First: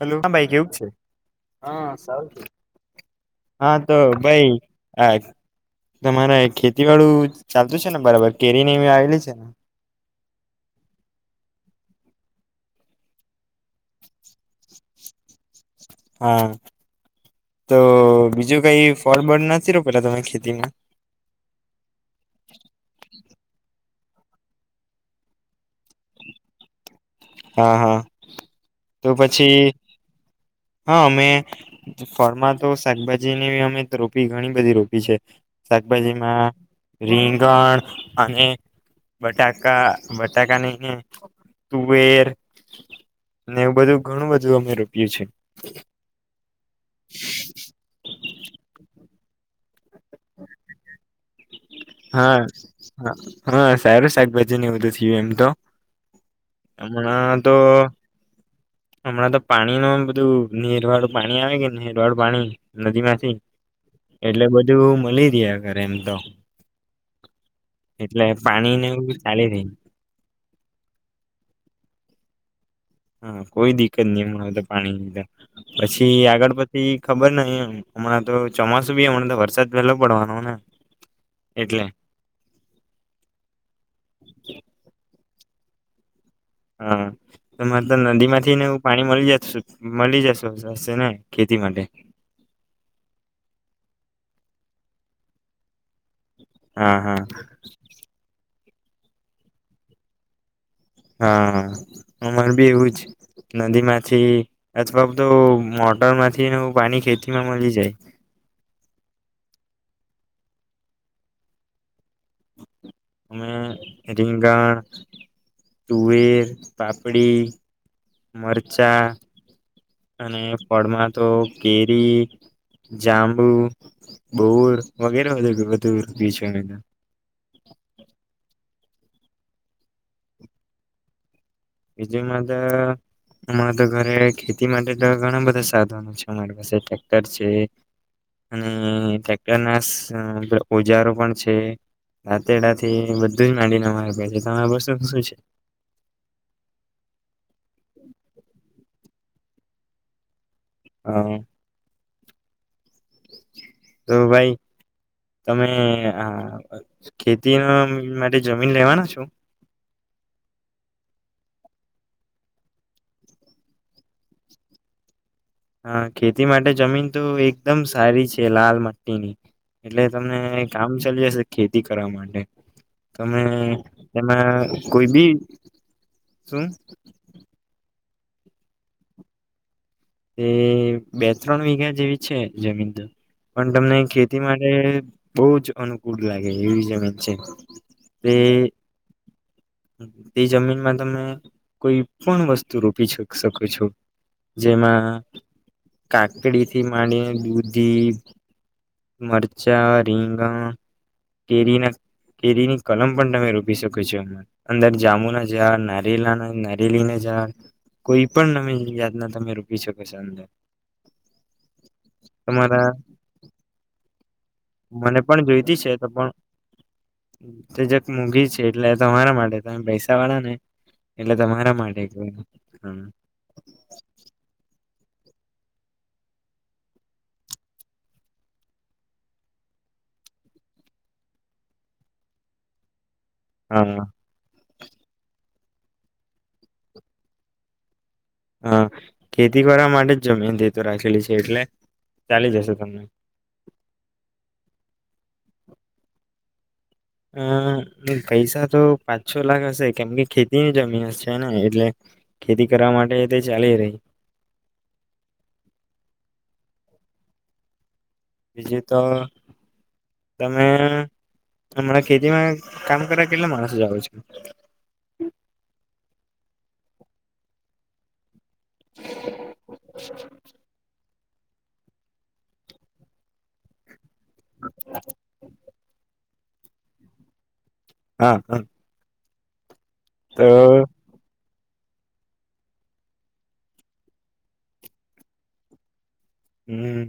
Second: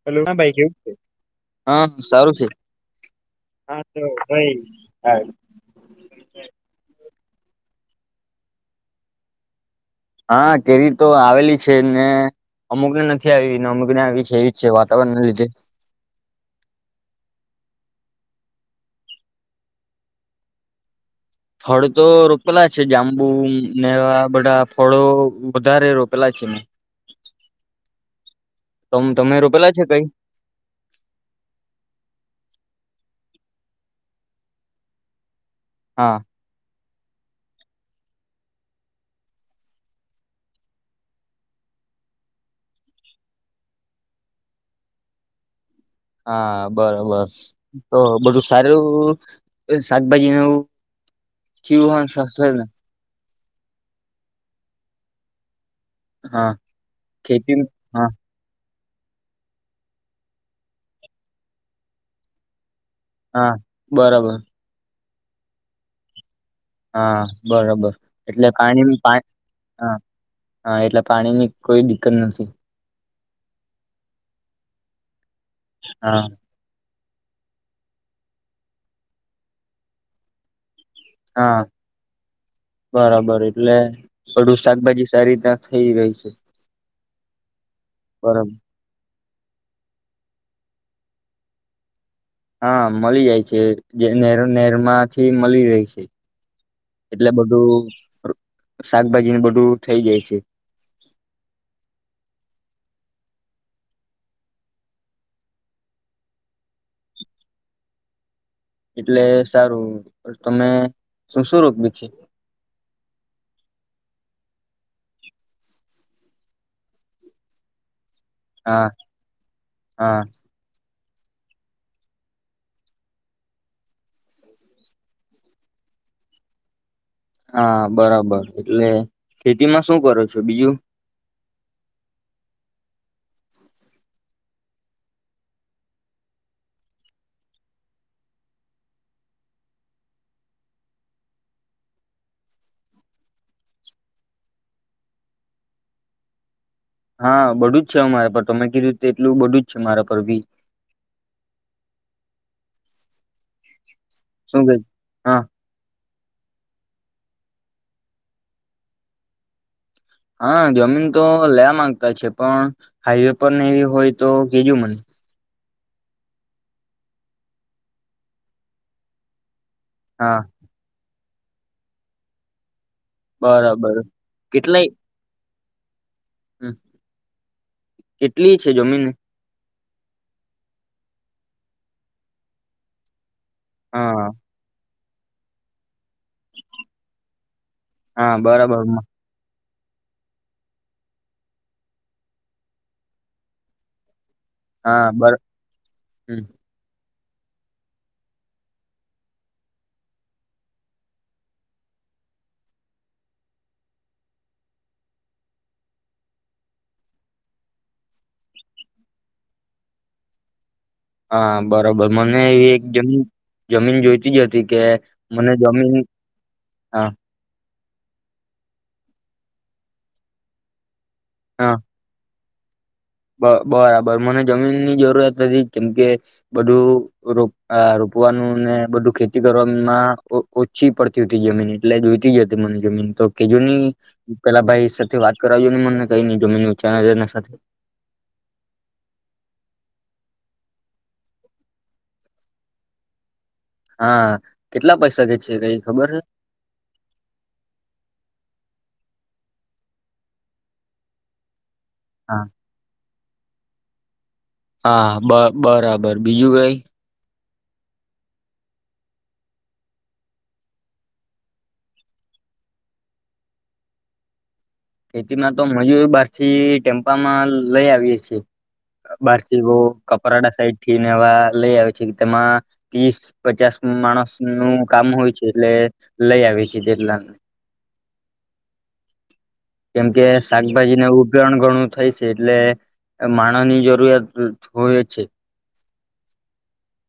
હ હા ભાઈ કેવું છે હા સારું હ છે હા તો ભાઈ આ તમારે ખેતી વાડું ચાલતું છે ને બરાબર કેરી આવેલી છે ને હા કેરી તો આવેલી છે ને અમુકને નથી આવી ને અમુકને આવી છે એવી છે વાતાવરણ ના લીધે. હા તો બીજું કઈ ફળ બળ નથી રો પેલા તમે ખેતીમાં ફળ તો રોપેલા છે જાંબુ નેવા બધા ફળો વધારે રોપેલા છે ને. હા હા તો તમે પછી રોપેલા છે કઈ હા અમે ફરમા તો શાકભાજી ની અમે તો રોપી ઘણી બધી રોપી છે. શાકભાજી હા માં રીંગણ અને બટાકા બટાકાનેને તુવેર ને એવું બધું ઘણું બધું અમે રોપય્યું છે. હા બરોબર તો બધું સારું. શાકભાજી નવ કવું હન હા સસ્ને. હા સારું શાકભાજી નને બધું થયું એમ તો. હા મ તો ખેતી હા હમણાં તો પાણી નુ બધું નેરવાળું પાણી આવે કે, નેરવાળું પાણી નદી માંથી. હા બરાબર એટલે બધું મળી રહ્યા ઘરે એમ તો હા બરોબર એટલે પાણી ને એવું ચાલી રહી પાણી ની પાઈપ હમ્મ કોઈ દિકકત નહી હમારે પાણી ની પછી હા આગળ પછી ખબર નહી. એમ હમણાં તો ચોમાસું બી હમણાં તો વરસાદ પેલો પડવાનો ને હા એટલે બરાબર એટલે બધુ શાકભાજી તારીતા થઇ રહી છે. હા મરે તો નદી બરાબર માંથી ને એવું પાણી મળી જ મળી જશોશે ને ખેતી માટે? હા મળી જાય છે. જેર નેર નેરમાંથી મળી રહે છે. હા હા એટલે બધું શાકભાજી બધું થઇ જાય છે. હા. અમર બી એવું જ નદી માંથી, અથવા બધુ મોટર માંથી પાણી ખેતી માં મળી જાય. એટલે સારું તમે શું શું બીછ અમે રીંગણ, તુવેર, પાપડી હા મરચાં હા અને પ હમણાં તો કેરી, જાંબુ, બોર વગેરે [unintelligible] હા બરાબર એટલે ખેતીમાં શું કરો છો બીજું? બીજું માતો અમારે તો ઘરે ખેતી માટે તો ઘણા બધા સાધનો છે અમારી પાસે. ટ્રેક્ટર છે, અને ટ્રેક્ટર ના સ ઓજારો પણ છે, રાતેડાથી બધું જ માંડીને તમારી પાસે. તમારે પાસે શું છે? હા બધું જ છે અમારે પણ. તમે કીધું એટલું બધું જ છે મારા પર ભી. હા. [inaudible] તો ભાઈ શું કે હા તમે હા ખેતી ન માટે જમીન લેવાના છો? હા જમીન તો લેવા માંગતા છે. પણ હાઈવે પર ને એવી હોય તો કેજો મન હા ખેતી માટે જમીન તો એકદમ સારી છે લાલ મટ્ટીની. એટલે તમને હા કામ ચલી જશે ખેતી કરવા માટે. તમે બરાબર એમાં કેટલાય કોઈ બી સમ હમ કેટલી છે જમીન? એ બે ત્રણ વીઘા જેવી છે જમીન તો પણ તમને હા ખેતી માટે બૌજ અનુકૂળ લાગે એવી જમીન છે. તે હા બરાબર મ તે જમીનમાં તમે કોઈ પણ વસ્તુ રોપી શક-શકો છો. જેમાં હા બર [inaudible] હમ, કાકડી થી માંડીને દૂધી, મરચાં, રીંગણ, કેરી ના કેરી ની કલમ પણ તમે રોપી શકો છો એમાં અંદર જાંમુના ઝાડ નારેલાના નારેલી ના ઝાડ કોઈ પણ તમે જાતના તમે રો પી સકોસો અંદર હા બરોબર મને એવી એક તમારા જમીન જમીન જોઈ તી અતી કે પણ મને જોઈતી છે જમીન તો પણ હા તે જક મુંઘી છે એટલે તમારા માટે તમ પૈસા વાળા ને એટલે હા તમારા માટે કેય હમ્મ બ બરાબર મને જમીનની જરૂરત હતી કેમકે બધું રો અ રોપવાનું ને બધું ખેતી કરવામાં ઓ-ઓછી પડતી હતી જમીન એટલે જોઈતી જ હતી મન જમીન તો કેજૂન હા પેલા ભાઈ સાથે વાત કરાવ્યું ને મન કઈ નઈ જમીન [unintelligible] એના સાથે હા ખેતી કરવા માટે જ જમીન તે તો રાખેલી છે એટલે ચાલી જશે તમને હા અ કેટલા પૈસા છે કઈ ખબર હ અમ્મ પૈસા તો પાંચ છો લાખ હશે કેમ કે ખેતીની જમીન હછે ને એટલે હા ખેતી કરવા માટે તે ચાલી રેય હા બ બરાબર બીજું કઈ? બીજું તો [inaudible] તમે હમણાં ખેતીમાં કામ કરવા કેટલા માણસો જાઓ છો? ખેતીમાં તો મજુર બારથી થી ટેમ્પા માં લઈ આવીએે છે. બારસી વો કપરાડા સાઈડ થી નઆવા લઈ આવે છે તેમાં તીસ પચાસ માણસ નું કામ હોય છે એટલે લઈ આવી છી [unintelligible] હા હ કેમ કે શાકભાજીને ઉ [unintelligible] ઘણું થઈ છે એટલે માણહ ની જરૂરિયાત હોય છે. હમ્મ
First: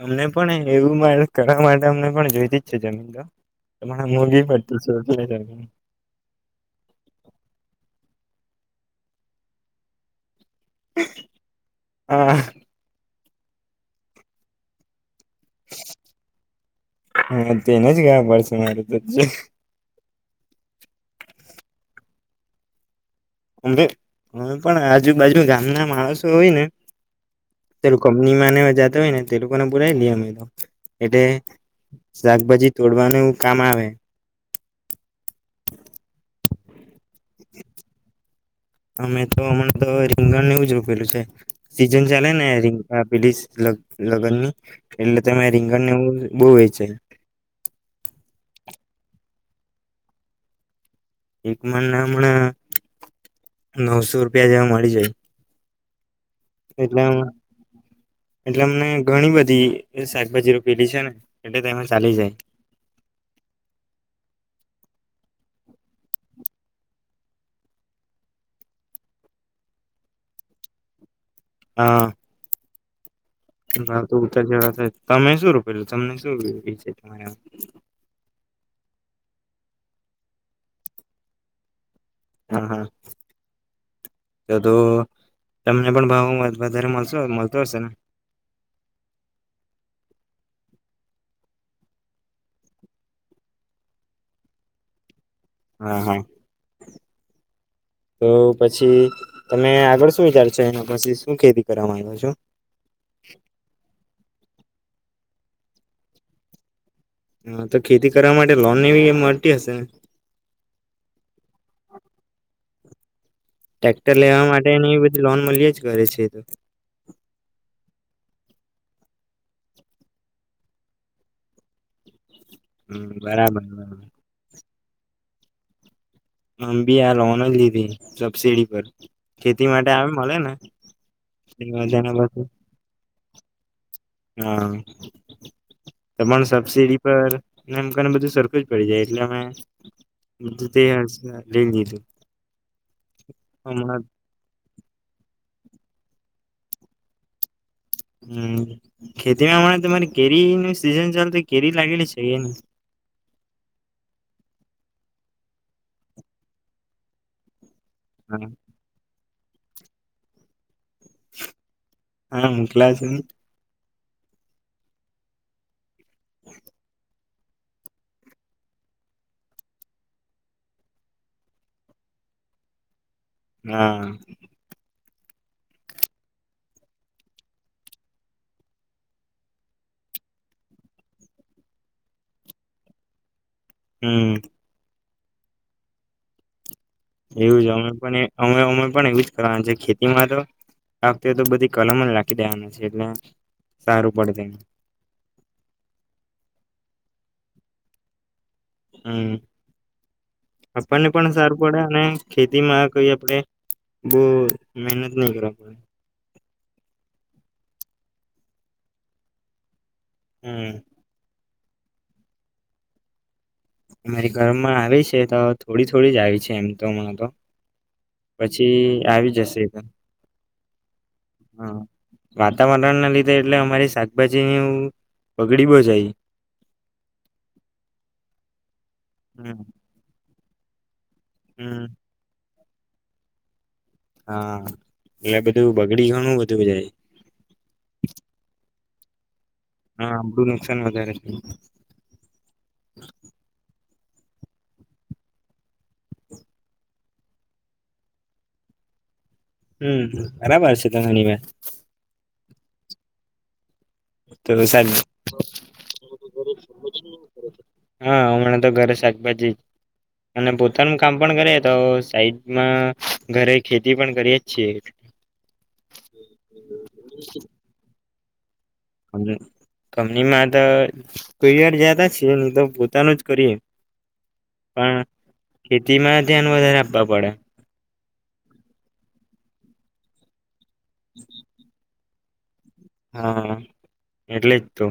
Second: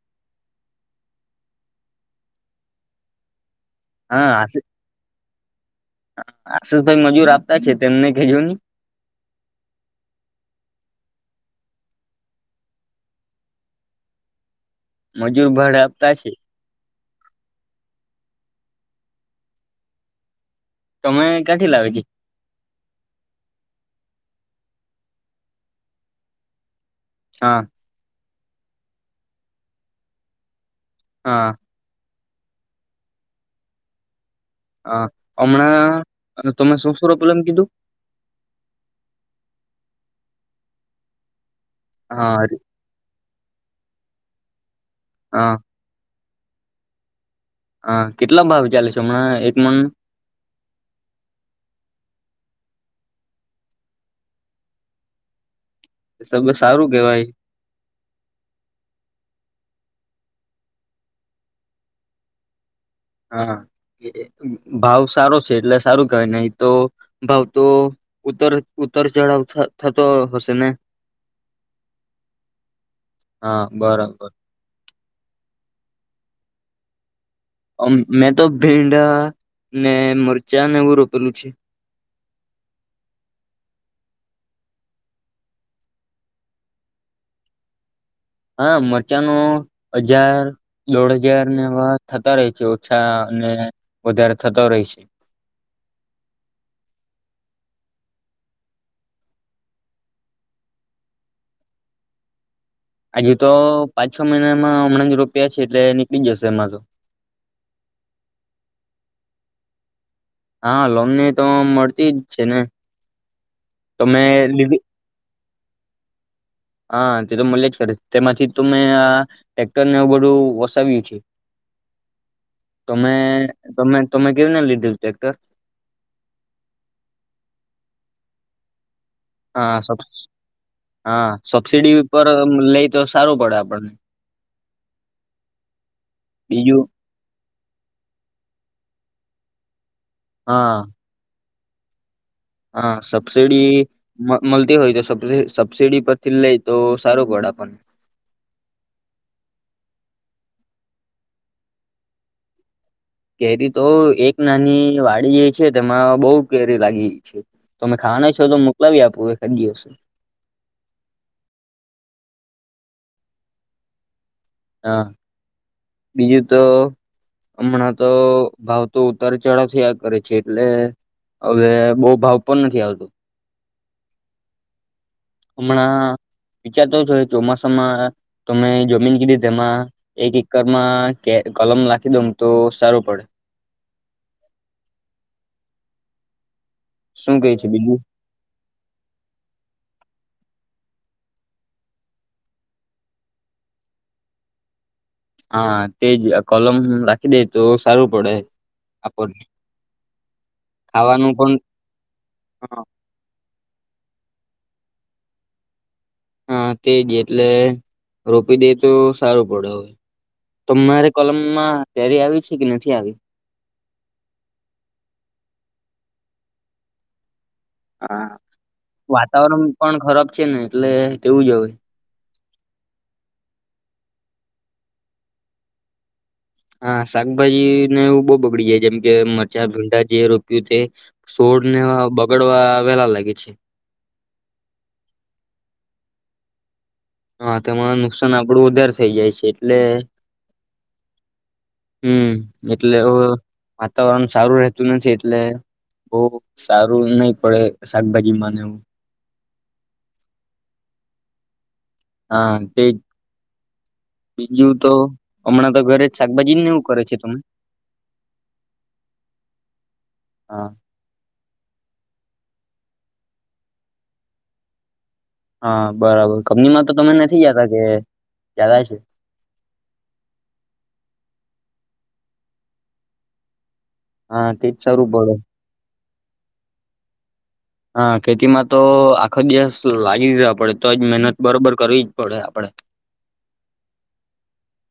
[inaudible] અમને પણ એવું મારે કરવા માટે અમને પણ જોઈતી જ છે જમીન તો મને હા મોંઘી આશિષ પડતી છે એટલે હમ્મ આશિષભાઈ મજૂર આપતા છે તેમને ખેજોની હા મજૂર ભાડ આપતા છે. હા તેને જ [unintelligible] તમે ક્યાંથી લાવીજ? અમે અમે પણ આજુબાજુ ગામના માણસો હોય ને હા. માને મજાતો હોય ને તે લોકોને પુરાઈ લઈએ. અમે તો હા [unintelligible] શાકભાજી તોડવાનું એું કામ આવે. હ હમણાં તમે શું સ્વરૂપલ એમ કીધું? અમે તો હમણાં તો રીમણ એવું જ રોપેલું છે. સીઝન ચાલે ને હા રિંકા. [unintelligible] લગ્ન ની. એલતા મે. હા [unintelligible] બવે છે. હા, કેટલા ભાવ ચાલે છે હમણાં એક મન? એકમાન ના હમણા નવસો રૂપિયા જેવા મળી જાય. તો બસ સારું એટલે કેવાય એટલે અમને ઘણી બધી એ શાકભાજી પેલી છે ને એટલે તો એમાં ચાલી જાય. હા ભાવ સારો છે એટલે સારું કય નહી તો ભાવ તો ઉતર ઉતર ચઢાવ થતો હશે ને. હા. હા ના તો બરાબર ઉતા જવા થાય તમે શું રું પેલું તમને શું? એ છે. મેં તો ભીંડા ને મરચાં ને એવું રોપેલું છે. હા, હા તો તો તમને પણ ભાવ વધારે મળ મળતો હશે ને. હા મરચાંનો હજાર દોઢ હજાર વા થતા રહે છે ઓછા અને વધારે થતો રહે છે. હા હા, તો પછી તમે આગળ શું વિચાર છો. એના પછી શું ખેતી કરવાવામાં આવ્યો છો. આજુ તો પાંચ છ મહિના હમણાં રૂપિયા છે એટલે નીકળી જશે એમાં તો. હા તો ખેતી કરવા માટે લોન એવી એ મળતી હશે. હા [unintelligible] ને તો મળતી જ છે ને. ટ્રેક્ટર તમે લેવા લીધી માટેની એ બધી લોન મળીએ. રજ કરે છે તો. હા તે તો મળે જ ખરે છે. તેમાંથી ત મેં આ ટ્રેક્ટરને બધું વસાવ્યું છે. હમ તમે બરાબર તમે બરાબર તમે કેવીને લીધું. ટ્રેક્ટર. હં બી આ લોન જ લીધી. સબસીિડી પર ખેતી હા સ માટે આવે મળે ને હા સબસીડી તેના પર પછી લઈ તો સારું પડે આપણને. હા તમા બીજું સબસીડી પરને એમ કને બધું સરકારું જ પડી જાય એટલે અમે બધ હા તે હશે લંગી જ હા સબસીડી મળતી હોય તો સબડીબ સબસીડી પરથી લઈ તો સારું પળ આપણને. હમ ખેતીમાંમણા તમારે કેરી ન સિઝન ચાાલ તો કેરી લાગેલી છે એ? કેરી તો એક નાની વાડી જે છે તેમાં બહ કેરી લાગી છે. તમે ખાના છો તો મોકલાવી આપો. તંજિવસું હા મોકલાવો છે ને. હા. બીજું તો હમણાં તો ભાવ તો ઉતાર ચઢાવથીયા કરે છે એટલે હવે બહ ભાવ પણ નથી આવતો. હા. હમણાં વિચારતો છો ચોમાસામાં તમે જમીન કીધી તેમાં એક એકરમાં કલમ લખી દઉ તો સારું પડે. હમ. શું કે એવું છે જ અમે બીજું પણ અમે અમે પણ એવું જ કરવાનું છે ખેતીમાં તો આખતે તો બધી કલમ જ લખી દેવાના છે એટલે સારું પડશે. હા તે જ કોલમ રાખી દે તો સારું પડે. હમ આપણને આપણને પણ સારું પડે અને ખેતી માં કઈ આપડણે બહ મહેનત નહી કરા પાયા. હા તેજ એટલે રોપી દે તો સારું પડેવે. હમ તમારે કલમ પરી આવી છે કે નથી આવી? અમારી ઘરમાં આવી છે તો થોડી થોડી જ આવી છે એમ તો એમના તો. હા પછી આવી જશે વાતાવરણ પણ ખરાબ છે ને એટલે તેવું જવે. વાતાવરણ ના લીધે એટલે અમારી શાકભાજી ન બગડી બો જાય. હા શાકભાજીને એવું બહુ બગડી જાય જેમ હમ મરચા, ભીંડા જે રોપ્યું તે. સોડ ને હમ બગડવા આવે હેલા લાગી છે. હા એટલે બધું બગડી ઘણું બધું જાય. થઈ જાય છે. એટલે, હા આપડું નુકસાન વધારે છે હમ એટલે વાતાવરણ સારું રહેતું નથી એટલે, બહ સારું નહ પડે શાકભાજી માને એવું. હમ બરાબર હ છે ત હણી મે. હા તેજ. તો તો ઘરે જ શાકભાજી ને એવું કરે છે તમે હા હમણાં તો ઘરે શાકભાજી, અને હા પોતાનું કામ પણ કરે તો સાઈ માં, ઘરે ખેતી પણ કરીયે જ છીએ. હા બરાબર કંપનીમાં તો તમે નથી જતા કે? જતા છે અને કંપનીમાં તો કોઈ યાર જાત દા છીએ નહી તો પોતાનો જ કરીએ. હા, તેજ સારું પડે. તેમાં ધ્યાન વધારે આપવા પડે. હા, ખેતીમાં તો આખો દિવસ લાગી જવા પડે. તોજ મહેનત બરોબર કરવી પડે આપડે. હા, એટલેજ તો.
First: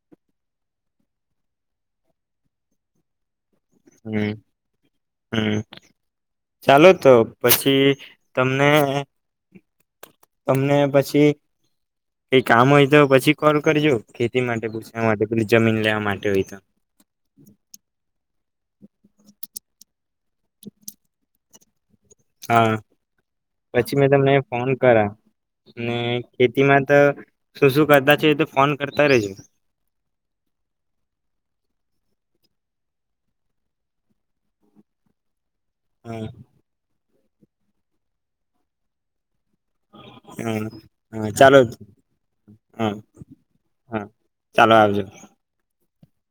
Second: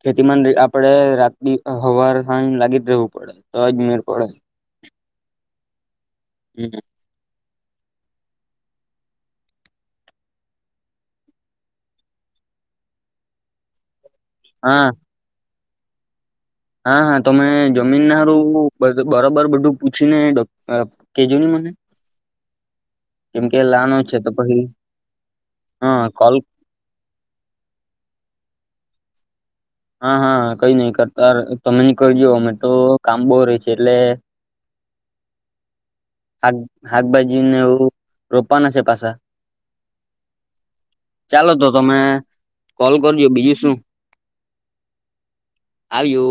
ખેતીમાં ની આપડે રાત ને હવાર હાંજા લાગી જ રહેવું પડે. તોજ મેડ પડે. હમ હમ હમ ચાલો તો પછી તમને તમને પછી કઈ કામ હોય તો પછી કોલ કરજો. ખેતી માટે હા પૂછ્યા માટે પેલી જમીન લેવા માટે હોય. તો હા હા તમે જમીન નારું બદો બરોબર બધું પૂછીને અહ અહ કેજો ને મને. હા, કેમ કે લાનો પછી મેં છે તો તમને પછી ફોન કર્યા અને હા કોલ ખેતીમાં તો શું શું કરતા છે તો ફોન કરતા રેજો. હા હા કઈ નઈ કરતા તમે ન કરજ અમે તો કામ બહુ ર છે એટલે. હમ. શાકભાજીને એવું રોપવાના છે પાસા. હમ હા ચાલો તો તમે કોલ હમ કરજો બીજું શું હા ચાલો આવજો. આવજો.